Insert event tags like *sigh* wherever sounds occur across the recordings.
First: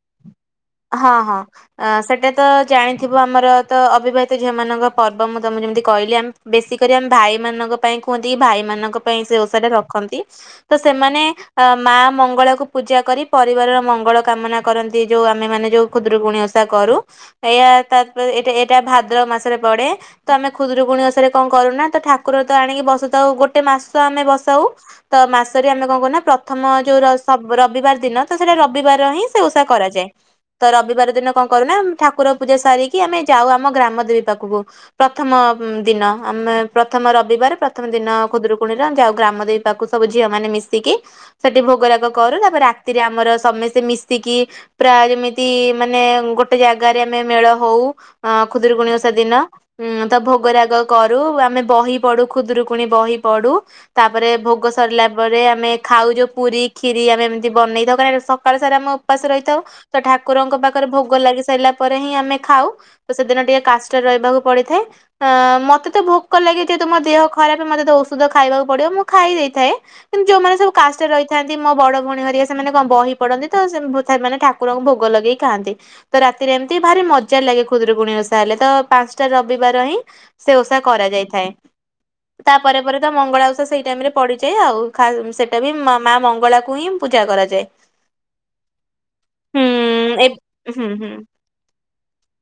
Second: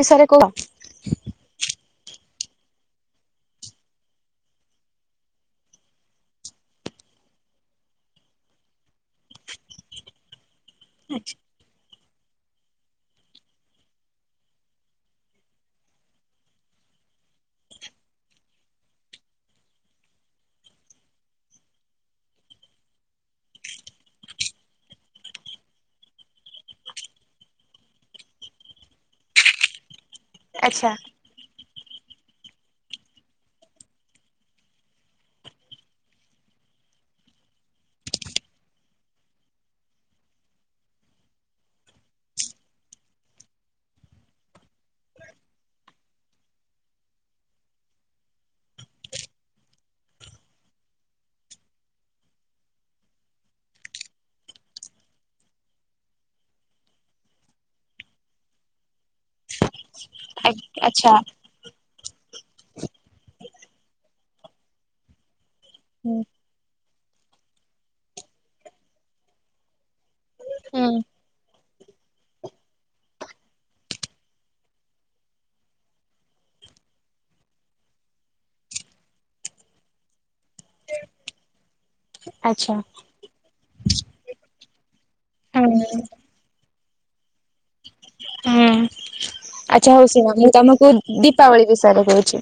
ବିଷୟରେ କୁହ। ହଁ ହଁ। ଆଁ ସେଟା ତ ଜାଣିଥିବ ଆମର ତ ଅବିବାହିତ ଝିଅ ମାନଙ୍କ ପର୍ବ ମୁଁ ତମୁକୁ ଯେମିତି କହିଲି ଆମ୍ ବେଶୀ କରି ଆମେ ଭାଇ ମାନଙ୍କ ପାଇଁ କୁହନ୍ତି କି ଭାଇମାନାନଙ୍କ ପାଇଁ ସେ ଓସାଟା ରଖନ୍ତି। ତ ସେମାନେ ଅ ମା ମଙ୍ଗଳା କୁ ପୂଜା କରି ପରିବାରର ମଙ୍ଗଳ କାମନା କରନ୍ତି ଯୋଉ ଆମେ ମାନେ ଯୋଉ ଖୁଦୁରୁକୁଣୀ ଓଷା କରୁ। ଏଇଆ ତାପରେ ଏଇଟା-ଏଇଟା ଭାଦ୍ରବ ମାସରେ ପଡେ। ତ ଆମେ ଖୁଦୁରୁକୁଣୀ ଓଷା ରେ କଣ କରୁନା ତ ଠାକୁର ତ ଆଣିକି ବସୁଥାଉ ଗୋଟେ ମାସ ଆମେ ବସାଉ। ତ ମାସରେ ଆମେ କଣ କରୁନା ପ୍ରଥମ ଯୋଉ ର-ସ ରବିବାର ଦିନ ତ ସେଇଟା ରବିବାର ହିଁ ସେ ଓସା କରାଯାଏ। ତ ଆଚ୍ଛା ରବିବାର ଦିନ କଣ କରୁନା ଆମ୍ ଠାକୁର ପୂଜା ସାରିକି ଆମେ ଯାଉ ଆମ ଗ୍ରାମଦେବୀ ପାଖୁକୁ। ପ୍ରଥମ ଦିନ ଆମେ ପ୍ରଥମ ରବିବାରେ ପ୍ରଥମ ଦିନ ଖୁଦରୁକୁଣୀରେ ଆଉ ଗ୍ରାମଦେବୀ ତାକୁ ସବୁ ଝିଅ ମାନ ମିଶିକି ସେଠି ଭୋଗରାଗ କରୁ ତାପରେ ରାତିରେ ଆମର ସମସ୍ତେ ମିଶ ମିଶିକି ପ୍ରାୟ ଯେମିତି ମାନେ ଗୋଟେ ଜାଗାରେ ଆମେ ମେଳ ହଉ। ହଁ ଖୁଦୁରୁକୁଣୀ ଓଷା ଦିନ। ହୁଁ ତ ଭୋଗରାଗ କରୁ ଆମେ ବହି ପଢୁ ଖୁଦରୁକୁୁଣି ବହି ପଢୁ। ତାପରେ ଭୋଗ ସରିଲା ପରେ ଆମେ ଖାଉ ଯୋଉ ପୁରୀ, ଖିରି ଆମେ ଏମିତି ବନେଇଥାଉ। କାହିଁକି ନା ସକାଳ ସାରା ଆମ ଉପାସ ରହିଥାଉ ତ ଠାକୁରଙ୍କ ପାଖରେ ଭୋଗ ଆଚ୍ଛା। ଲାଗି ସାରିଲା ପରେ ହିଁ ଆମେ ଖାଉ ସେଦିନ ଟିକେ କାଷ୍ଟରେ ରହିବାକୁ ପଡିଥାଏ ମତେ ତ ହୁଁ। ଭୋକ ଲାଗେ ଯେହେତୁ ମୋ ଦେହ ଖରାପ ମୋତେ ତ ଔଷଧ ଖାଇବାକୁ ପଡିବ ମୁଁ ଖାଇ ଦେଇଥାଏ। କିନ୍ତୁ ଯୋଉମାନେ ସବୁ ହୁଁ। କାଷ୍ଟରେ ରହିଥାନ୍ତି ମୋ ବଡ ଭଉଣୀ ହରିଆ ସେମାନେ କଣ ବହି ପଡନ୍ତି ତ ସେ ମାନେ ଠାକୁରଙ୍କୁ ଭୋଗ ଲଗେଇ ଖାଆନ୍ତି। ତ ରାତିରେ ଏମିତି ଭାରି ମଜା ଲାଗେ ଖୁଦ୍ରରୁକୁୁଣୀ ଓଷା ହେଲେ ତ ପାଞ୍ଚଟା ରବିବାର ହିଁ ସେ ଓସା କରାଯାଇଥାଏ। ଆଚ୍ଛା। ତାପରେ ପରେ ତ ମଙ୍ଗଳାଉଷା ସେଇ ଟାଇମ ରେ ପଡିଯାଏ ଆଉ ଖା ସେ ସେଟା ହୁଁ ବି ମା ମା ମଙ୍ଗଳାକୁ ହିଁ ପୂଜା କରାଯାଏ ହୁଁ। ହୁଁ ଆଚ୍ଛା ହଉ ଏ ଶୁଣ ମୁଁ ତମକୁ ହୁଁ ହୁଁ ଦୀପାବଳି ବିଷୟରେ କହୁଛି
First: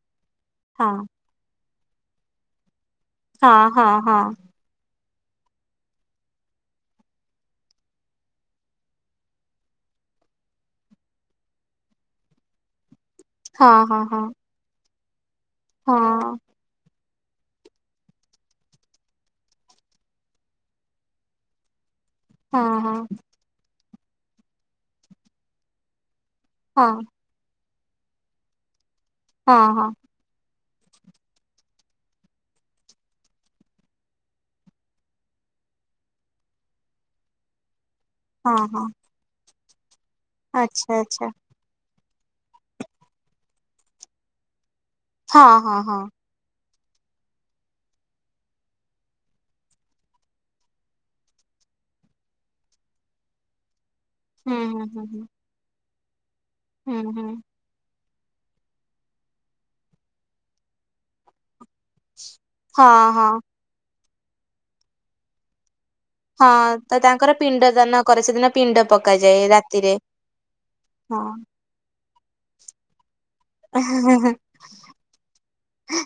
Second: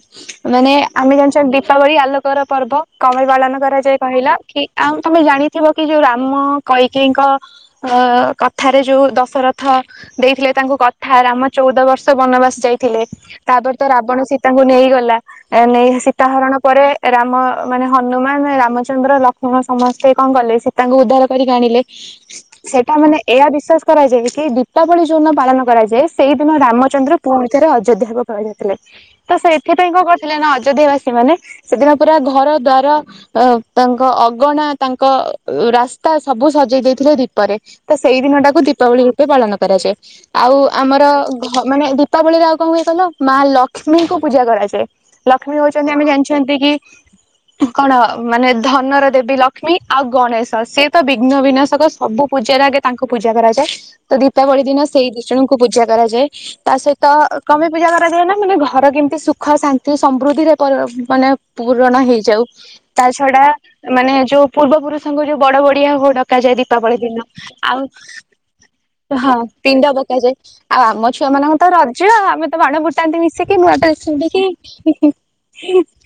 ମାନେ ହଁ। ଆମେ ଦୀପାବଳି ଆଲୋକର ପର୍ବ କଣ ପାଇ ହଁ ପାଳନ ହଁ କରାଯାଏ କହିଲ ହଁ କି ଆଉ ତମେ ଜାଣିଥିବ କି ଯୋଉ ରାମ କୈକେଇଙ୍କ ଅ କଥାରେ ଯୋଉ ଦଶରଥ ଦେଇଥିଲେ ତାଙ୍କୁ କଥା ରାମ ଚଉଦ ବର୍ଷ ବନବାସ ଯାଇଥିଲେ ତାପରେ ତ ହଁ ହଁ ରାବଣ ସୀତାଙ୍କୁ ନେଇଗଲା ନେଇ ହଁ ସୀତା ହରଣ ପରେ ରାମ ମାନେ ହନୁମାନ ରାମଚନ୍ଦ୍ର ଲକ୍ଷ୍ମଣ ସମସ୍ତେ କଣ କଲେ ସୀତାଙ୍କୁ ଉଦ୍ଧାର କରିକି ଆଣିଲେ। ହଁ ସେଟା ହଁ ମାନେ ଏହା ବିଶ୍ୱାସ କରାଯାଏ କି ଦୀପାବଳି ଯୋଉଦିନ ପାଳନ କରାଯାଏ ସେଇଦିନ ହଁ ଚନ୍ଦ୍ର ପୁଣି ଥରେ ଅଯୋଧ୍ୟାକୁ କରିଥିଲେ ତ ହଁ ହଁ ହଁ ସେଥିପାଇଁ କଣ କରଥିଲେ ନା ଅଯୋଧ୍ୟା ବାସୀ ମାନେ ସେଦିନ ପୁରା ଘର ଦ୍ୱାର ଅ ତାଙ୍କ ଅଗଣା ତାଙ୍କ ରାସ୍ତା ସବୁ ସଜେଇ ଦେଇଥିଲେ ଦୀପରେ। ତ ସେଇ ଦିନ ହଁ ଟାକୁ ହଁ ଦୀପାବଳି ରୂପେ ପାଳନ କରାଯାଏ ଆଉ ଆଚ୍ଛା ଆମର ଆଚ୍ଛା ମାନେ ଦୀପାବଳିରେ ଆଉ କଣ ହୁଏ କହିଲ ମା ଲକ୍ଷ୍ମୀଙ୍କୁ ପୂଜା କରାଯାଏ ହଁ ଲକ୍ଷ୍ମୀ ହଁ ହଉଛନ୍ତି ହଁ ଆମେ ଜାଣିଛୁ ଛନ୍ତି କି କଣ ମାନେ ଧନର ଦେବୀ ଲକ୍ଷ୍ମୀ ଆଉ ଗଣେଶ ସେ ତ ବିଘ୍ନ ବିନାଶକ ସବୁ ପୂଜାରେ ଆଗେ ତାଙ୍କୁ ପୂଜା କରାଯାଏ ତ ହୁଁ ଦୀପାବଳି ଦିନ ହୁଁ ହୁଁ ସେଇ ଦିଜଣଙ୍କୁ ପୂଜା କରାଯାଏ। ତା ହୁଁ ସହିତ ହୁଁ ହୁଁ କଣ ପାଇ ପୂଜା କରାଯାଏ ନା ମାନେ ଘର କେମିତି ସୁଖ ଶାନ୍ତି ସମୃଦ୍ଧିରେ ମାନେ ପୂରଣ ହେଇଯାଉ ତା ହଁ ହଁ ଛଡା ମାନେ ଯୋଉ ପୂର୍ବ ପୁରୁଷଙ୍କ ଯୋଉ ବଡ ବଡିଆ ହୋ ଡ ହଁ ଡକାଯାଏ ତ ଦୀପାବଳି ଦିନ ତାଙ୍କର ପିଣ୍ଡ ଆଉ ଦାନ କରେ ସେଦିନ ପିଣ୍ଡ ହଁ ପକାଯାଏ ପିଣ୍ଡ ରାତିରେ ପକାଯାଏ ଆଉ ଆମ ଛୁଆ ମାନ ତମର ତ ରଜ ଆମେ ତ ବାଣ ଫୁ ଫୁଟାନ୍ତି ମିଶିକି ହଁ ନୂଆ ଡ୍ରେସ ପିନ୍ଧିକି।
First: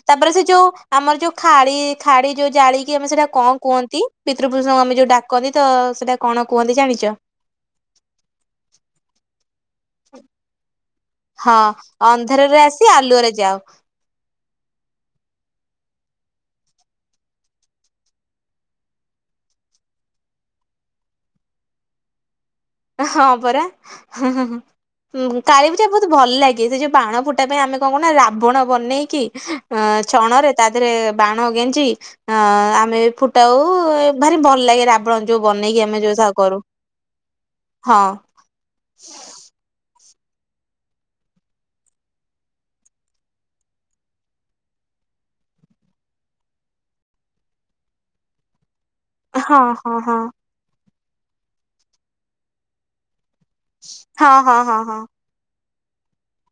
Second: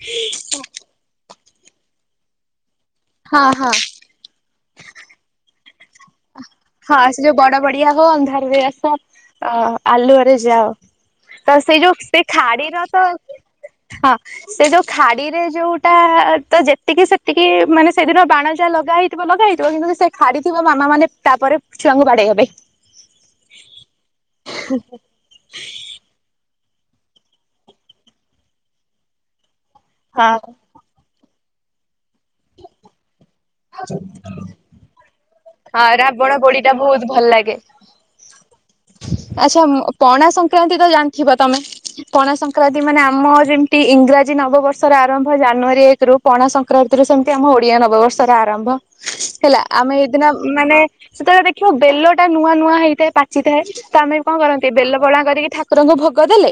ତାପରେ ସେ ଯୋଉ ଆମର ଯୋଉ ଖାଳି ଖାଡି ଯୋଉ ଜାଳିକି ଆମେ ସେଇଟା ହଁ କଣ ହଁ କୁହନ୍ତି। ପିତୃପୁରୁଷଙ୍କୁ ଆମେ ଯଉ ଡାକନ୍ତି ତ ସେଇଟା କଣ କୁହନ୍ତି ହଁ ଜାଣିଛ। ସେ ଯୋଉ ବଡ ବଡିଆ ହୋ ଅନ୍ଧାରରେ ଆସ ଅ ଆଲୁଅରେ ଯାଅ ତ ହଁ ସେ ଯୋଉ ସେ ଅନ୍ଧାରରେ ଖାଡିର ଆସି ତ ଆଲୁଅରେ ଯାଅ ହଁ। ସେ ଯୋଉ ଖାଡିରେ ଯୋଉଟା ତ ଯେତିକି ସେତିକି ମାନେ ସେଦିନ ବାଣ ଯା ଲଗା ହେଇ ଥିବ ଲଗା ହେଇଥିବ କିନ୍ତୁ ସେ ଖାଡ଼ିଥିବ ମାମା ମାନେ ତାପରେ ଛୁଆଙ୍କୁ ବାଡେଇବା ପାଇ। ହଁ ପରା ହୁଁ ହୁଁ। କାଳୀ ପୂଜା ବହୁତ ଭଲ ଲାଗେ ସେ ଯୋଉ ବାଣ ଫୁଟା ପାଇଁ ଆମେ କଣ କରୁନା ସେ ରାବଣ ବନେଇକି ଅ ହଁ ଛଣରେ ତା ଦେହରେ ବାଣ ଗେଞ୍ଜି ଅ ଆମେ ଫୁ ଟ ଭାରି ଭଲ ଲାଗେ ରାବଣ ଯୋଉ ବନେଇକି ହଁ ଆମେ ଯୋଉ ସବୁ ରାବଣ କରୁ। ପୋଡିଟା ବହୁତ ଭଲ ଲାଗେ। ହଁ। ଆଚ୍ଛା, ପଣା ସଂକ୍ରାନ୍ତି ତ ଜାଣିଥିବ ତମେ? ପଣା ସଂକ୍ରାନ୍ତି ମାନେ ଆମ ଯେମିତି ଇଂରାଜୀ ନବବର୍ଷର ଆରମ୍ଭ ଜାନୁଆରୀ ଏକ ରୁ ପଣା ସଂକ୍ରାନ୍ତି ରେ ସେମତି ଆମ ଓଡିଆ ନବବର୍ଷର ଆରମ୍ଭ ହେଲା। ହଁ ଆମେ ହଁ ହଁ ଏଇଦିନ ମାନେ ସେତେବେଳେ ଦେଖିବ ବେଲ ଟା ନୂଆ ନୂଆ ହେଇଥାଏ। ପା ଚି ଥାଏ। ତ ଆମେ ବି କଣ ହଁ କରନ୍ତି ହଁ ହଁ ବେଲ ହଁ। ପଣା କରିକି ଠାକୁରଙ୍କୁ ଭୋଗ ଦେଲେ।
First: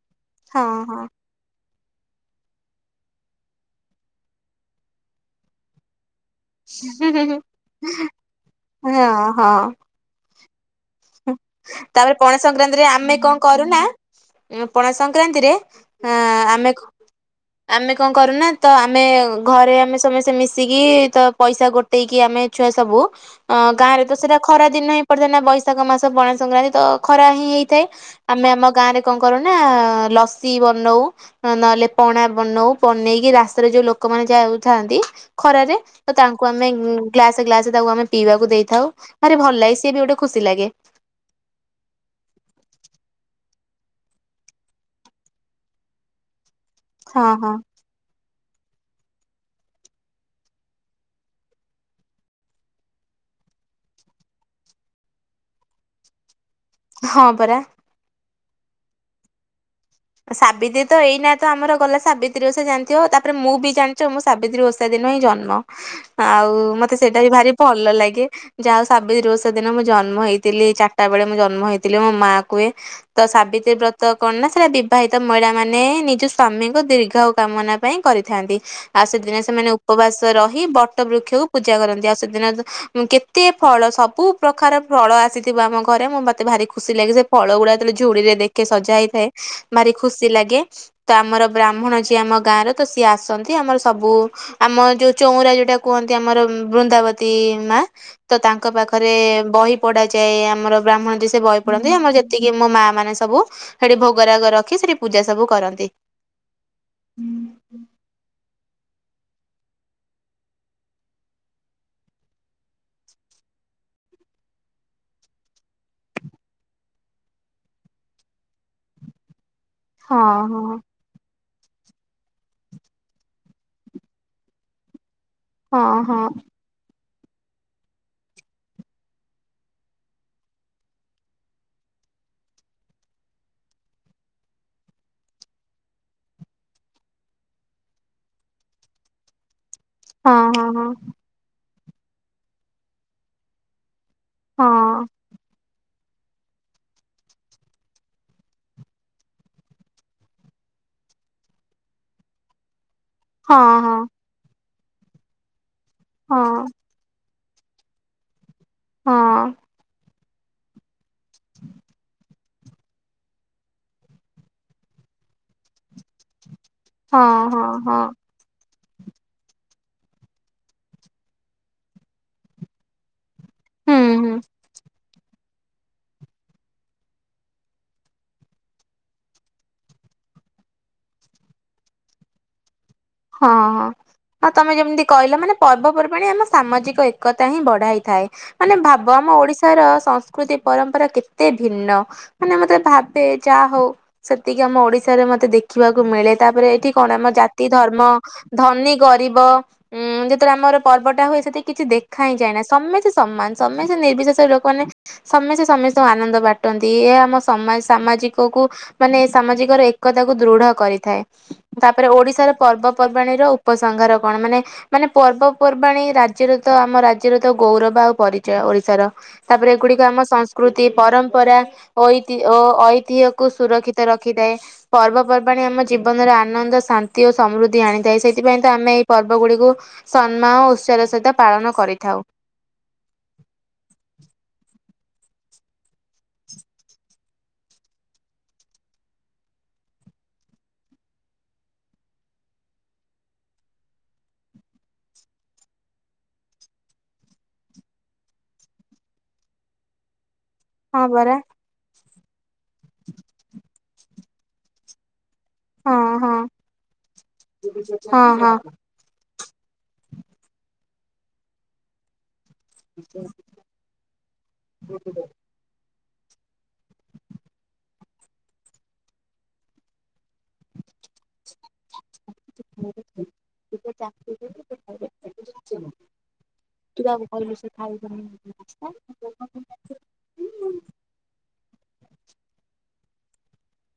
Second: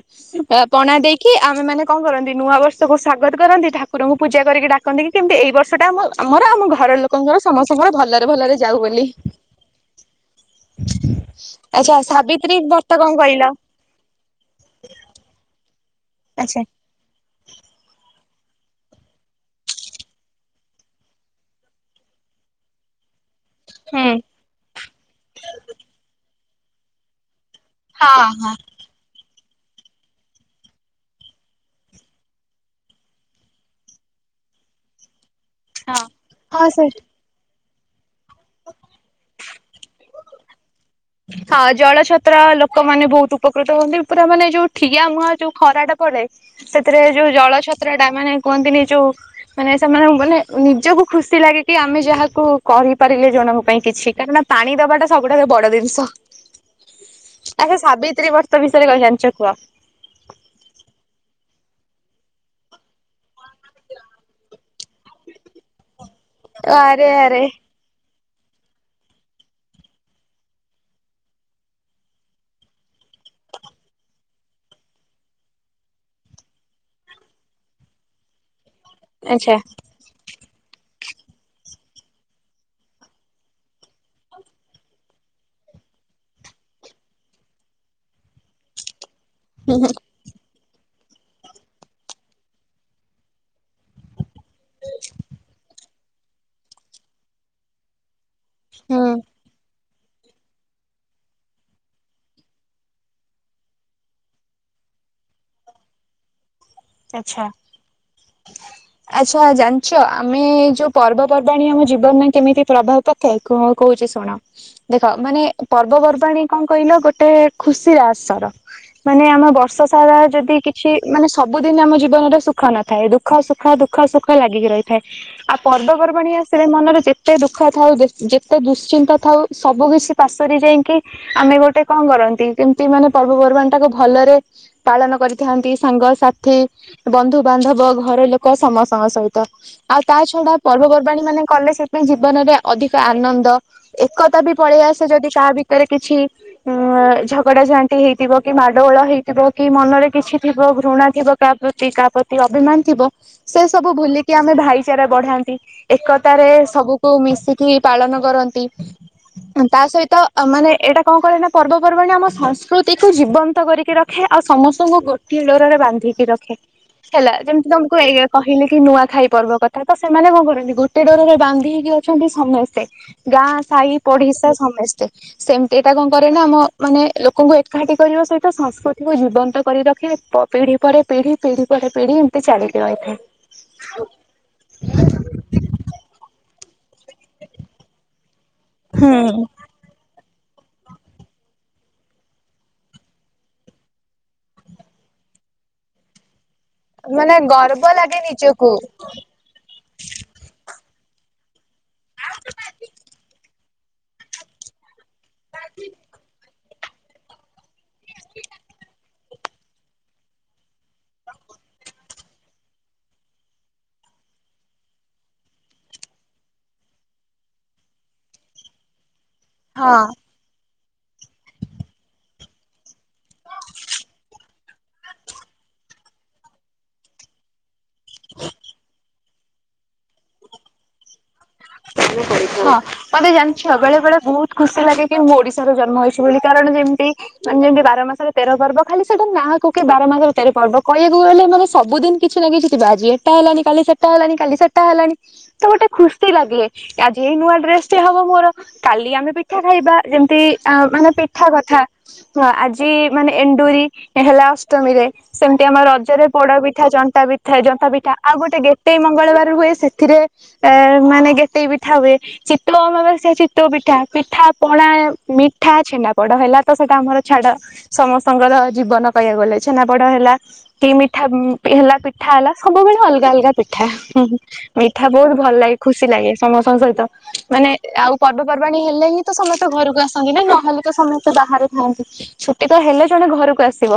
ହଁ ପଣା ହଁ ଦେଇକି କି ଆମେ ମାନେ କଣ କରନ୍ତି ନୂଆ ବର୍ଷକୁ ସ୍ଵାଗତ କରନ୍ତି। ଠାକୁରଙ୍କୁ ପୂଜା କରିକି ଡାକନ୍ତି କି କେମିତି ଏଇ ବର୍ଷଟା ଆମ ଆମର ଆମ ଘର ହୁଁ ହୁଁ ଲୋକଙ୍କର ସମସ୍ତଙ୍କର ଭଲରେ ଭଲରେ ଯାଉ ହୁଁ ବୋଲି। ହଁ ହଁ ଆଚ୍ଛା, ତାପରେ ପଣା ସାବିତ୍ରୀ ସଂକ୍ରାନ୍ତିରେ ବର୍ତ୍ତ କଣ ଆମେ କହିଲ? କରୁନା ପଣା ସଂକ୍ରାନ୍ତିରେ ଆ ଆଚ୍ଛା ଆମେ ଆମେ କଣ କରୁନା ତ ଆମେ ଘରେ ଆମେ ସମସ୍ତେ ମିଶିକି ତ ପଇସା ଗୋ ଟେଇକି ଆମେ ଛୁଆ ସବୁ ଅଁ ଗାଁରେ ତ ହୁଁ। ସେଇଟା ଖରା ଦିନ ହିଁ ପଡିଥାଏ, ନା। ବୈଶାଖ ମାସ ବଣା ସଂକ୍ରାନ୍ତି ତ ଖରା ହିଁ ହେଇ ଥାଏ। ହଁ ଆମେ ହଁ ଆମ ଗାଁରେ କଣ କରୁନା ଲସି ବନଉ। ନହେଲେ ପଣା ବନଉ। ବନେଇକି ରାସ୍ତାରେ ଯୋଉ ଲୋକମାନେ ଯାଉଥାନ୍ତି ଖରାରେ ହଁ ତ ତାଙ୍କୁ ହଁ ଆମେ ସେ ଗ୍ଲାସ ଗ୍ଲାସ ତାକୁ ଆମେ ପିଇବାକୁ ଦେଇଥାଉ। ଭାରି ଭଲ ଲାଗେ ସିଏ ବି ଗୋଟେ ଖୁସି ଲାଗେ। ହଁ ଜଳ ଛତ୍ର ଲୋକମାନେ ବହୁତ ଉପକୃତ ହୁଅନ୍ତି। ପୁରା ମାନେ ଯୋଉ ଠିଆ ମୁହାଁ ଯୋଉ ଖରା ଟା ପଡେ ସେଥିରେ ହଁ ଯୋଉ ହଁ ଜଳଛତ୍ରଟା ମାନେ କୁହନ୍ତିନି ଯୋଉ ମାନେ ସେମାନଙ୍କୁ ମାନେ ନିଜକୁ ଖୁସି ଲାଗେ କି ଆମେ ଯାହାକୁ କରିପାରିଲେ ଜଣଙ୍କ ପାଇଁ କିଛି। କାରଣ ପାଣି ଦବାଟା ସବୁଠାରୁ ବଡ ଜିନି ଆଚ୍ଛା, ହଁ ପରା। ସାବିତ୍ରୀ ବର୍ତ ବିଷୟରେ କଣ ଜାଣିଚ କୁହ? ସାବିତ୍ରୀ ତ ଏଇନା ତ ଆମର ଗଲା ସାବିତ୍ରୀ ଓଷା ଜାଣିଥିବ। ତାପରେ ମୁଁ ବି ଜାଣିଚ ମୁଁ ସାବିତ୍ରୀ ଓଷା ଦିନ ହିଁ ଜନ୍ମ। ଆଉ ମତେ ଆରେ ସେଇଟା ବି ଆରେ ଭାରି ଭଲ ଲାଗେ। ଯାଆ ହେଉ ସାବିତ୍ରୀ ଓଷା ଦିନ ମୁଁ ଜନ୍ମ ହେଇଥିଲି। ଚାରିଟା ବେଳେ ମୁଁ ଜନ୍ମ ହେଇଥିଲି, ମୋ ମା କୁହେ। ତ ସାବିତ୍ରୀ ବ୍ରତ କରିନଥିଲେକି ବି ବିବାହିତ ମହିଳା ମାନେ ନିଜ ସ୍ଵାମୀଙ୍କ ଦୀର୍ଘାୟୁ କାମନା ପାଇଁ କରିଥାନ୍ତି। ଆଉ ସେଦିନେ ଆଚ୍ଛା ସେମାନେ ଉ ଉପବାସ ରହି ବଟ ବୃକ୍ଷକୁ ପୂଜା କରନ୍ତି। ଆଉ ସେଦିନ କେତେ ଫଳ ସବୁ ପ୍ରକାର ଫଳ ଆସିଥିବ। ଆମ ଘରେ, ମୁଁ ମତେ ଭାରି ଖୁସି ଲାଗେ ସେ ଫଳ ଗୁଡା ଯେତେବଳେ ଝୁଡିରେ ଦେଖେ ସଜା ହେଇଥାଏ ଭାରି ଖୁସି ଲାଗେ। ତ ଆମର ବ୍ରାହ୍ମଣ ଯିଏ ଆମ ଗାଁ ର ତ ସିଏ ଆସନ୍ତି। ଆମର ସବୁ, ଆମ ଯୋଉ ଚଉରା ଯୋଉଟା କୁହନ୍ତି ଆମର ବୃନ୍ଦାବତୀ ମା। ତ ତାଙ୍କ ହୁଁ ପାଖରେ ବହି ପଢା ଯାଏ। ଆମର ବ୍ରାହ୍ମଣ ଯେ ସେ ବହି ପଢନ୍ତି। ଆମର ଯେତିକି ମୋ ମା ମାନେ ସବୁ ସେଠି ଭୋଗରାଗ ର ରଖି ସେଠି ପୂଜା ସବୁ କରନ୍ତି। ଆଚ୍ଛା। *unintelligible* ଆଚ୍ଛା। ଜାଣିଚ ଆମେ ଯୋଉ ପର୍ବପର୍ବାଣି ଆମ ଜୀବନରେ କେମିତି ପ୍ରଭାବ ପକ୍ ଥାଏ, କଣ କହୁଚି ଶୁଣ। ଦେଖ ମାନେ ପର୍ବପର୍ବାଣୀ କଣ କହିଲ, ଗୋଟେ ଖୁସିର ଆସର। ମାନେ ଆମ ବର୍ଷ ସାରା ହଁ ଯଦି କିଛି ମାନେ ସ ବୁଦ୍ଧିମାନର ଜୀବନଟା ସୁଖ ନ ଥାଏ। ଦୁଃଖ ସୁଖ ଦୁଃଖ ସୁଖ ଲାଗି କି ରହିଥାଏ। ଥାଏ। ଆଉ ହଁ ହଁ ପର୍ବପର୍ବାଣି ଆସ୍ ସେ ମନରେ ଯେତେ ଦୁଃଖ ଥାଉ ଯେ-ଯେତେ ଦୁଶ୍ଚିନ୍ତା ଥାଉ, ସବୁ କିଛି ପାସୋରି ଯାଇଙ୍କି ଆମେ ଗୋଟେ କଣ କରନ୍ତି, କେମତି ମାନେ ପର୍ବପର୍ବାଣିଟାକୁ ଭଲରେ ପାଳନ କରିଥାନ୍ତି। ସାଙ୍ଗସା ଥି, ବନ୍ଧୁବାନ୍ଧବ, ଘର ଲୋକ ସମସ୍ତଙ୍କ ସହିତ। ଆଉ ତା ହଁ ଛଡା ହଁ ପର୍ବପର୍ବାଣି ମାନ କଲେ ସେଠି ଜୀବନରେ ଅଧିକ ଆନନ୍ଦ। ଏକତା ବି ହଁ ପଳେଇ ଆସେ, ଯଦି କା ଭିତରେ କିଛି ଉଁ ଝଗଡା ଝାଣ୍ଟି ହେଇଥିବ, କି ମାଡ଼ୋଗୋଳ ହେଇଥିବ, କି ମନରେ କିଛି ଥିବ ଘୃଣା ଥିବ କାହା ପ୍ରତି କାହା ପ୍ରତି ଅଭିମାନ ଥିବ ହଁ ସେ ସବୁ ଭୁଲିକି ଆମେ ଭାଇଚାରା ବଢାନ୍ତି। ହଁ ହଁ ହଁ ହଁ ଏକତାରେ ସବୁକୁ ମିଶିକି ପାଳନ କରନ୍ତି। ହଁ ହଁ ତା ସହିତ ତା ମାନେ ଏଇଟା କଣ କହଲ, ନା ପର୍ବପର୍ବାଣି ଆମ ସ ସଂସ୍କୃତିକୁ ଜୀବନ୍ତ କରିକି ରଖେ, ଆଉ ସମସ୍ତଙ୍କୁ ଗୋଟିଏ ଡୋରରେ ବାନ୍ଧିକି ରଖେ। ହେଲା ହଁ ଯେମିତି ତମକୁ ହଁ ଇଏ କହିଲେ କି ନୂଆ ଖାଇ ପର୍ବ କଥା। ତ ସେମାନେ କଣ କରନ୍ତି, ଗୋଟେ ଡୋରରେ ବାନ୍ଧି ହେଇକି ଅଛନ୍ତି ସମେସ୍ତେ। ଗାଁ, ହୁଁ ସାହି, ହୁଁ ପଡିଶା ସମସ୍ତେ। ସେମିତି ଏଟା କଣ କରେ ନା, ଆମ ମାନେ ଲୋକଙ୍କୁ ଏକାଠି କରିବା ସହିତ ସଂସ୍କୃତିକୁ ଜୀବନ୍ତ କରି ରଖେ। ପିଢି ପରେ ପିଢି, ପିଢି ପରେ ପିଢ଼ି ଏମିତି ଚାଲିକି ରହିଥାଏ। ହଁ ହଁ, ଆଉ ତମେ ଯେମିତି କହିଲ ମାନେ ପର୍ବପର୍ବାଣି ଆମ ସାମାଜିକ ଏକତା ହିଁ ବଢାଇଥାଏ, ମାନେ ଭାବ ଆମ ହୁଁ। ଓଡିଶା ର ସଂସ୍କୃତି ପରମ୍ପରା କେତେ ଭିନ୍ନ, ମାନେ ମୁଁ ଯେତବଳେ ଭାବେ ଯା ହଉ ସେତିକି ଆମ ଓଡିଶାରେ ମତେ ଦେଖିବାକୁ ମିଳେ। ତା ପରେ ଏଇଠି କଣ ଆମ ମାନେ ଜାତି ଗର୍ବ ଧର୍ମ, ଲାଗେ ନିଜକୁ ଧନୀ ଗରିବ ଉୁଁ ଯେତେବେଳେ ଆମର ପର୍ବଟା ହୁଏ, ସେଠି କିଛି ଦେଖା ହିଁ ଯାଏନା ସମେତ ସମାନ। ସମସ୍ତେ ନିର୍ବିଶେଷରେ ଲୋକମାନେ ସମସ୍ତେ ସମସ୍ତଙ୍କୁ ଆନନ୍ଦ ବା ଣ୍ଟନ୍ତି। ଏହା ଆମ ସମାଜ ସାମାଜିକକୁ ମାନେ ସାମାଜିକର ଏକତାକୁ ଦୃଢ କରିଥାଏ। ତା ପରେ ଓଡିଶାର ପର୍ବପର୍ବାଣୀର ଉପସଂହାର କଣ? ମାନେ ମାନେ ପର୍ବପର୍ବାଣୀ ରାଜ୍ୟର ତ ଆମ ରାଜ୍ୟର ତ ଗୌରବ ଆଉ ପରିଚୟ ଓଡିଶାର। ତା ପରେ ହଁ। ଏଗୁଡିକ ଆମ ସଂସ୍କୃତି, ପରମ୍ପରା, ଐତି ଓ ଐତିହ କୁ ସୁରକ୍ଷିତ ରଖିଥାଏ। ପର୍ବପର୍ବାଣି ଆମ ଜୀବନର ଆନନ୍ଦ ଶାନ୍ତି ଓ ସମୃଦ୍ଧି ଆଣି ଥାଏ। ସେଥିପାଇଁ ତ ଆମେ ଏଇ ପର୍ବଗୁଡିକୁ ସମ୍ମାନ ଓ ଉତ୍ସାହର ସହିତ ପାଳନ କରିଥାଉ। ହଁ, ତମେ ଜାଣିଛ ବେଳେ ବେଳେ ବହୁତ ଖୁସି ଲାଗେ କି ମୁଁ ଓଡିଶାରେ ଜନ୍ମ ହେଇଛି ବୋଲି। କାରଣ ଯେମିତି ମାନେ ଯେମିତି ବାର ମାସର ତେର ପର୍ବ। ଖାଲି ସେଟା ନାଁକୁ କି ବାର ମାସରେ ତେର ପର୍ବ କହିବାକୁ ଗଲେ ମାନେ ସବୁଦିନ କିଛି ନା କିଛି ବାଜେ ଏଟା ହେଲାଣି, କାଲି ସେଟା ହେଲାଣି, କାଲି ସେଟା ହେଲାଣି ତ ଗୋଟେ ଖୁସି ଲାଗେ। ଆଜି ଏଇ ନୂଆ ଡ୍ରେସଟେ ହବ ମୋର। କାଲି ଆମେ ପିଠା ଖାଇବା। ଯେମତି ଆଉ ହଁ ମାନେ ପରା ପିଠା କଥା। ହଁ, ଆଜି ମାନେ ଏଣ୍ଡୁରି ହେଲା ଅଷ୍ଟମୀରେ। ସେମିତି ଆମ ହଁ ରଜରେ ହଁ ପୋଡ ପିଠା, ଜନ୍ତା ପିଠା, ଜନ୍ତା ପିଠା ଆଉ ଗୋଟେ ହଁ ଗୋଟେ ମଙ୍ଗଳବାର ହୁଏ, ସେଥିରେ ମାନେ ଗେଟେଇ ପିଠା ହୁଏ। ଚିତ୍ତଉ ଅମାବାସ୍ୟାରେ ଚିତ୍ତଉ ପିଠା। ପିଠାପଣା ମି ପିଠା, ଛେନା ପୋଡ ହେଲା ତ ସେଇଟା ଆମର ଛାଡ। ସମସ୍ତଙ୍କର ଜୀବନ କହିବାକୁ ଗଲେ, ଛେନାପୋଡ ହେଲା କି ମିଠା ହେଲା, ପିଠା ହେଲା ସବୁବେଳେ ଅଲଗା ଅଲଗା ପିଠା। ମିଠା ବହୁତ ଭଲ ଲାଗେ। ହଁ। ଖୁସି ଲାଗେ ସମସ୍ତଙ୍କ ସହିତ, ତୁ ତାକୁ କହିଲୁ ସେ ମାନେ ଆଉ ଖାଇବନି ପର୍ବପର୍ବାଣୀ ହେଲେ ହିଁ ତ ସମ ଘରକୁ ଆସନ୍ତି ନା। ନ ହେଲେ ତ ସମସ୍ତେ ବାହାରେ ଥାଆନ୍ତି। ଛୁଟି ତ ହେଲେ ଜଣେ ଘରକୁ ଆସି ବ।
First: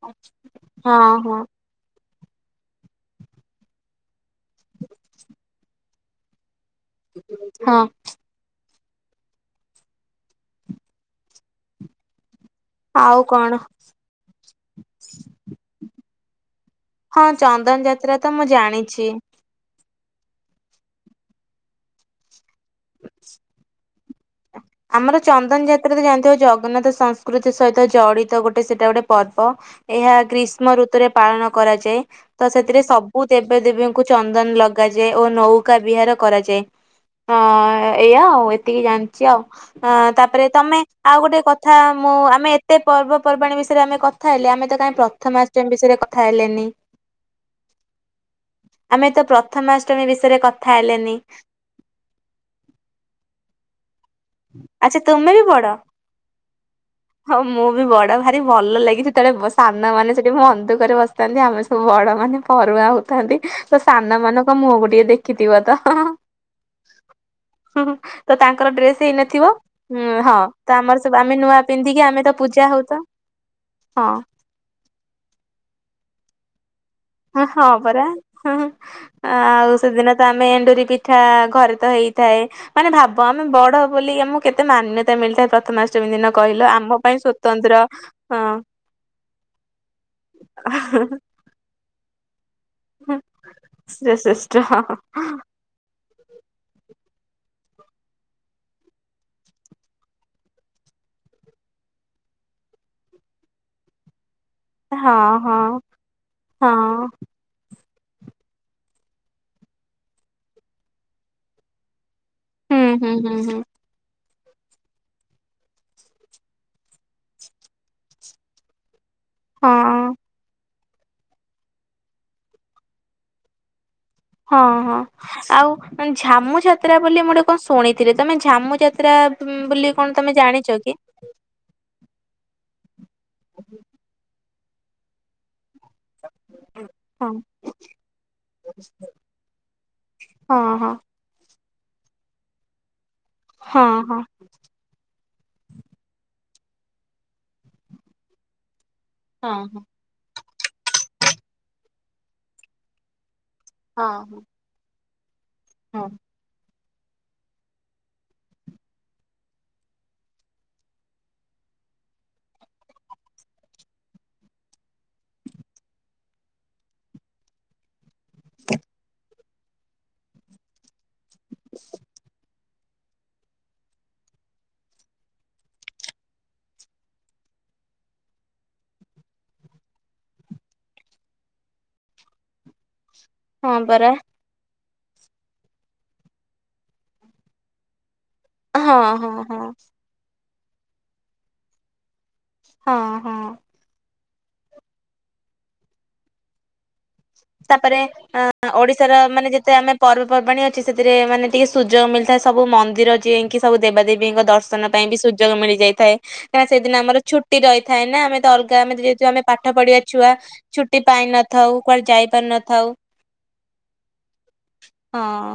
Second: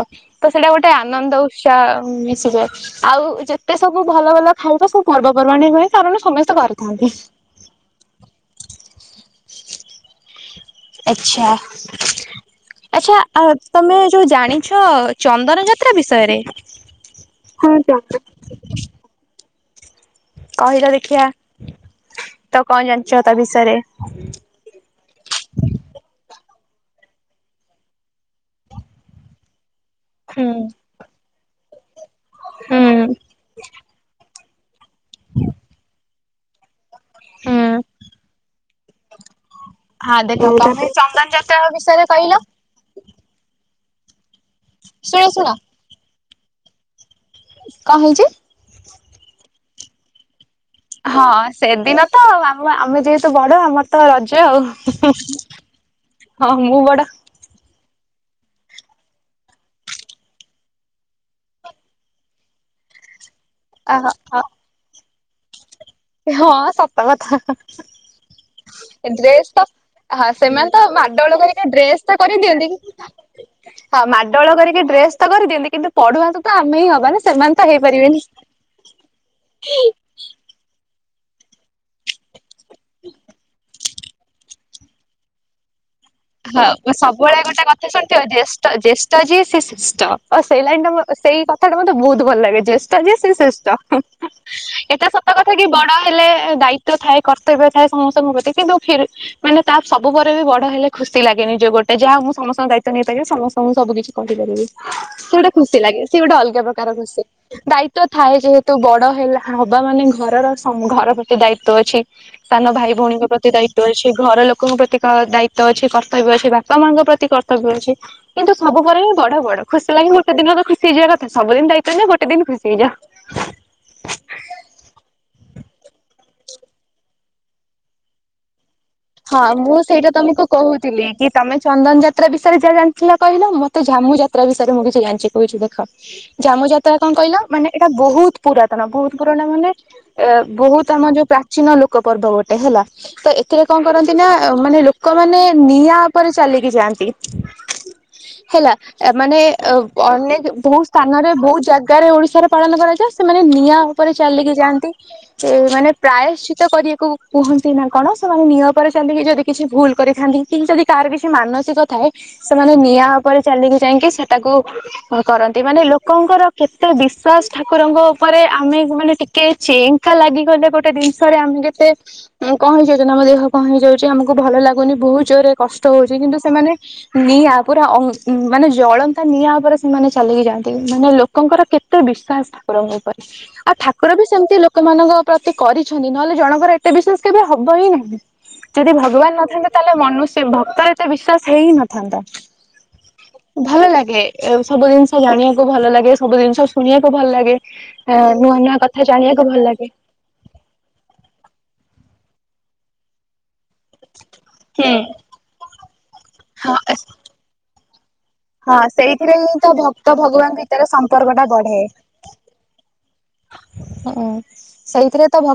ସେଇଟା ଗୋଟେ ହଁ ଆନନ୍ଦ ହଁ ଉତ୍ସାହ ମିଶିବ। ଆଉ ଯେତେ ସବୁ ଭଲ ଭଲ ଖାଇବା, ସବୁ ପର୍ବପର୍ବାଣିରେ ହୁଏ। କାରଣ ସମସ୍ତେ ଘରେ ଥାଆନ୍ତି। ହଁ। ଆଚ୍ଛା। ଆଚ୍ଛା ଆଉ କଣ ତମେ ଯୋଉ ଜାଣିଛ ଚନ୍ଦନ ଯାତ୍ରା ବିଷୟରେ? ହଁ ଚନ୍ଦନ ଯାତ୍ରା ତ ମୁଁ ଜାଣିଛି। କହିଲ ଦେଖିଆ ତ କଣ ଜାଣିଛ ତା ବିଷୟରେ? ଆମର ଚନ୍ଦନ ଯାତ୍ରାରେ ଜାଣିଥିବ ଜଗନ୍ନାଥ ସଂସ୍କୃତି ସହିତ ଜଡିତ ଗୋଟେ ସେଟା ଗୋଟେ ପ ଏହା ହୁଁ ଗ୍ରୀଷ୍ମ ଋତୁରେ ପାଳନ କରାଯାଏ, ତ ସେଥିରେ ସବୁ ହୁଁ ଦେବ ଦେବୀଙ୍କୁ ଚ ଚନ୍ଦନ ଲଗାଯାଏ, ଓ ନୌକା ବିହାର କରାଯାଏ। ହଁ ଏଇଆ ଆଉ, ଏତିକି ଜାଣିଛି ଆଉ। ଅ ହଁ ଦେଖ ତାପରେ ତମେ ଆଉ ଚନ୍ଦନ ଗୋଟେ ଯାତ୍ରା କଥା ବିଷୟରେ ମୁଁ କହିଲ ଆମେ ଏତେ ପର୍ବପର୍ବାଣି ବିଷୟରେ ଆମେ କଥା ହେଲେ ଆମେ ତ କାହିଁ ଶୁଣ ଶୁଣ ପ୍ରଥମାଷ୍ଟମୀ ବିଷୟରେ କଥା ହେଲେନି? *unintelligible* ଆମେ ତ ପ୍ରଥମାଷ୍ଟମୀ ବିଷୟରେ କଥା ହେଲେନି। ହଁ ସେଦିନ ତ ଆମ ଆମେ ଯେହେତୁ ବଡ ଆମର ତ ରଜ ସେ ଆଚ୍ଛା ଆଉ ତୁମେ ବି ବଡ? ହଁ ମୁଁ ବଡ ହଁ ମୁଁ ବି ବଡ ଭାରି ଭଲ ଲାଗେ, ସେତେବେଳେ ସାନମାନେ ସେଠିଁ ମନଦୁଃଖ ରେ ବସିଥାନ୍ତି, ଆମେ ବଡ ମାନେ ପରୁଆହା ହଉଥାନ୍ତି ତ ସାନ ଓହୋ ମାନଙ୍କ ମୁହଁକୁ ଟିକେ ଦେଖିଥିବ ତ ହଁ ସତ କଥା। ତ ତାଙ୍କର ହେଇନଥିବ। ଡ୍ରେସ ତ ହୁଁ ହଁ ତ ସେମାନେତ ଆମର ମାଡ ସବୁ ଆମେ ଗୋଳ ନୂଆ କରିକା ପିନ୍ଧିକି ଡ୍ରେସଟା ଆମେ ତ ପୂଜା କରିଦିଅନ୍ତି। ହଉ ତ କିନ୍ତୁ *unintelligible* ହଁ ଆଉ ମାଡ ଗୋଳ କରିକି ଡ୍ରେସ୍ ତ କରିଦିଅନ୍ତି କିନ୍ତୁ ପଢୁ ପଢ଼ୁ *unintelligible* ତ ଆମେ ହିଁ ହବାନା। ହଁ ହଁ ପରା ଆଉ ଦିନ ତ ଆମେ ଏଣ୍ଡୁରି ପିଠା ଘରେ ତ ହେଇଥାଏ। ମାନେ ଭାବ ଆମେ ବଡ ବୋଲି ଆମକୁ କେତେ ମାନ୍ୟତା ମିଳିଥାଏ, ପ୍ରଥମେ *unintelligible* ହଁ ସବୁବେଳେ ଗୋଟେ କଥା ଶୁଣିଥିବ ହଁ ଜେଷ୍ଠ ଜେଷ୍ଠ ଯିଏ ସେ ଶ୍ରେଷ୍ଠ ସେଇ ଲାଇଟା ସେଇ କଥାଟା ମତେ ବହୁତ ଭଲ ଲାଗେ, ଜେଷ୍ଠ ଯେ ଶ୍ରେଷ୍ଠ ଶ୍ରେଷ୍ଠ ଏଟା *unintelligible* ସତ କଥାକି ବଡ ହେଲେ ଦାୟିତ୍ୱ ଥାଏ କର୍ତ୍ତବ୍ୟ ଥାଏ ସମସ୍ତଙ୍କ ପ୍ରତି କିନ୍ତୁ ଫେର୍ ମାନେ ତା ସବୁ ପରେ ବି ବଡ ହେଲେ ଖୁସି ଲାଗେ ନିଜେ ଗୋଟେ ଯାହା ମୁଁ ସମସ୍ତଙ୍କ ଦାୟିତ୍ୱ ନେଇପାରିବି, ସମସ୍ତଙ୍କୁ ସବୁ କିଛି କହି କରିପାରିବି। ହଁ ସେ ଗୋଟେ ଖୁସି ହଁ। ଲାଗେ ସିଏ ଗୋଟେ ଅଲଗା ପ୍ରକାର ହଁ ଖୁସି, ଦାଇ ତ୍ଵ ଥାଏ ଯେହେତୁ ବଡ ହେଲା ହବା ମାନେ ଘରର ଘର ପ୍ରତି ଦାୟିତ୍ଵ ଅଛି। ସାନ ହୁଁ ଭାଇ ହୁଁ ଭଉଣୀଙ୍କ ହୁଁ ପ୍ରତି ହୁଁ ଦାୟିତ୍ଵ ଅଛି, ଘର ଲୋକଙ୍କ ପ୍ରତି ଦାୟି *unintelligible* ଅଛି କର୍ତ୍ତବ୍ୟ ଅଛି ବାପା ମାଙ୍କ ପ୍ରତି କର୍ତ୍ତବ୍ୟ ଅଛି କିନ୍ତୁ *unintelligible* ବି ବଡ ବଡ ଖୁସି ଲାଗି ହଁ ଗୋଟେ ଦିନ *unintelligible* ସି ହେଇଯିବା କଥା ସବୁଦିନ ଦାୟିତ୍ୱ ନିଅ ଗୋଟେ ଦିନ ଖୁସି ହେଇଯାଅ। ହଁ ହଁ ଆଉ ଝାମୁ ଯାତ୍ରା ବୋଲି ମୁଁ ଗୋଟେ କଣ ଶୁଣିଥିଲି ତମେ ଝାମୁ ଯାତ୍ରା ହଁ ମୁଁ ବୋଲି କଣ ସେଇଟା ତମେ ତମକୁ ଜାଣିଛ କହୁଥିଲି କି ତମେ ଚନ୍ଦନ ଯାତ୍ରା ବିଷୟରେ ଯାହା ଜାଣିଥିଲ କହିଲ, ମତେ ଝାମୁ ଯାତ୍ରା ବିଷୟରେ ମୁଁ କିଛି ଜାଣିଛିି କହୁଛି ଦେଖ ଝାମୁ ଯାତ୍ରା କଣ ହଁ କହିଲ ମାନେ ଏଇଟା ବହୁତ ପୁରାତନ ବହୁତ ପୁରଣା ମାନେ ଏ ହଁ ହଁ ବହୁତ ଆମ ଯୋଉ ପ୍ରାଚୀନ ଲୋକ ପର୍ବ ଗୋଟେ ହେଲା, ତ ଏଥିରେ କଣ ହଁ କରନ୍ତି ହଁ। ନା ମାନେ ଲୋକମାନେ ନିଆଁ ଉପରେ ଚାଲିକି ଯାଆନ୍ତି, ହେଲା। ଏ ମାନେ ହଁ ଅ ହଁ ଅନେକ ବହୁ ସ୍ଥାନରେ ବହୁତ ଜାଗାରେ ଓଡିଶାରେ ପାଳନ କରାଯାଏ। ସେମାନେ ନିଆଁ ଉପରେ ହଁ ଚାଲିକି ଯାଆନ୍ତି, ମାନେ ହଁ। ପ୍ରାୟଶ୍ଚିତ କରିବାକୁ କୁହନ୍ତି ନା କଣ ସେ ମାନେ ନିଆ ଉପରେ ଚାଲିକି ଯଦି କିଛି ଭୁଲ କରିଥାନ୍ତି କି ଯଦି କାହାର କିଛି ମାନସିକ ଥାଏ ସେମାନେ ନିଆଁ ଉପରେ ଚାଲିକି ଯାଇକି ସେଟାକୁ କ-କରନ୍ତି ମାନେ ଲୋକଙ୍କର କେତେ ବିଶ୍ୱାସ ଠାକୁରଙ୍କ ଉପରେ ଆମେ ମାନେ ଟି କେ ଚେଙ୍କା ଲାଗିଗଲେ ଗୋଟେ ଜିନିଷରେ ଆମେ ଯେତେ କଣ ହେଇଯାଉ ସେ ଦିନ ଆମ ଦେହ କଣ ହେଇଯାଉଚି। ଆମକୁ ଭଲ ଲାଗୁନି ବୋହୁତ ଜୋରରେ କଷ୍ଟ ହୋଉଚି କିନ୍ତୁ ସେମାନେ ନିଆ ପୁରା ଅ ମାନେ ଜଳନ୍ତା ନିଆଁ ଉପରେ ସେମାନେ ଚାଲିକି ଯାଆନ୍ତି ମାନେ ଲୋକଙ୍କର କେ ତେ ବିଶ୍ୱାସ। ଠାକୁରଙ୍କ ଉପରେ ଆଉ ହଁ ପରା ଠାକୁର ବି ସେମିତି ଲୋକମାନଙ୍କ ପ୍ରତି କରିଛନ୍ତି ନହେଲେ ଜଣଙ୍କର ଏତେ ବିଶ୍ୱାସ କେବେ ହ ବ ହିଁ ନାହିଁ ଯଦି ହଁ ହଁ ଭଗବାନ ହଁ। ନଥାନ୍ତେ ତାହେଲେ ମନୁଷ୍ୟ ଭକ୍ତର ଏତେ ବିଶ୍ଵାସ ହେଇ ହିଁ ନଥାନ୍ତା। ହଁ ହଁ। ଭଲ ଲାଗେ ଏଉ ସବୁ ଜିନିଷ ଜାଣିବାକୁ ଭଲ ଲାଗେ। ସବୁ ଜିନିଷ ଶୁଣିବାକୁ ଭଲ ଲାଗେ ତାପରେ ଆ ନୂଆ ନୂଆ କଥା ଜାଣିବାକୁ ଭଲ ଲାଗେ। ପର୍ବପର୍ବାଣି ଅଛି ସେଥିରେ ମାନେ ଟିକେ ସୁଯୋଗ ମିଳିଥାଏ ସବୁ ମନ୍ଦିର ଯି *unintelligible* କି ସବୁ ଦେବାଦେବୀଙ୍କ ଦର୍ଶନ ପାଇଁ ବି ସୁଯୋଗ ମିଳିଯାଇଥାଏ କାରଣ ସେଦିନ ହଁ ଆମର ଛୁଟି ରହିଥାଏ ନା ଆମେ ତ‌ ଅଲଗା ହଁ ଆମେ ଯେହେତୁ ସେଇଥିରେ ଆମେ ହିଁ ପାଠ ତ ପଢିବା ଭକ୍ତ ଛୁଆ। ଭଗବାନ ଭିତରେ ଛୁଟି ସମ୍ପର୍କ ଟା ପାଇନଥାଉ ବଢେ। କୁଆଡେ ଯାଇ ପାରି ନଥାଉ ହୁଁ ସେଇଥିରେ ହଁ। ତ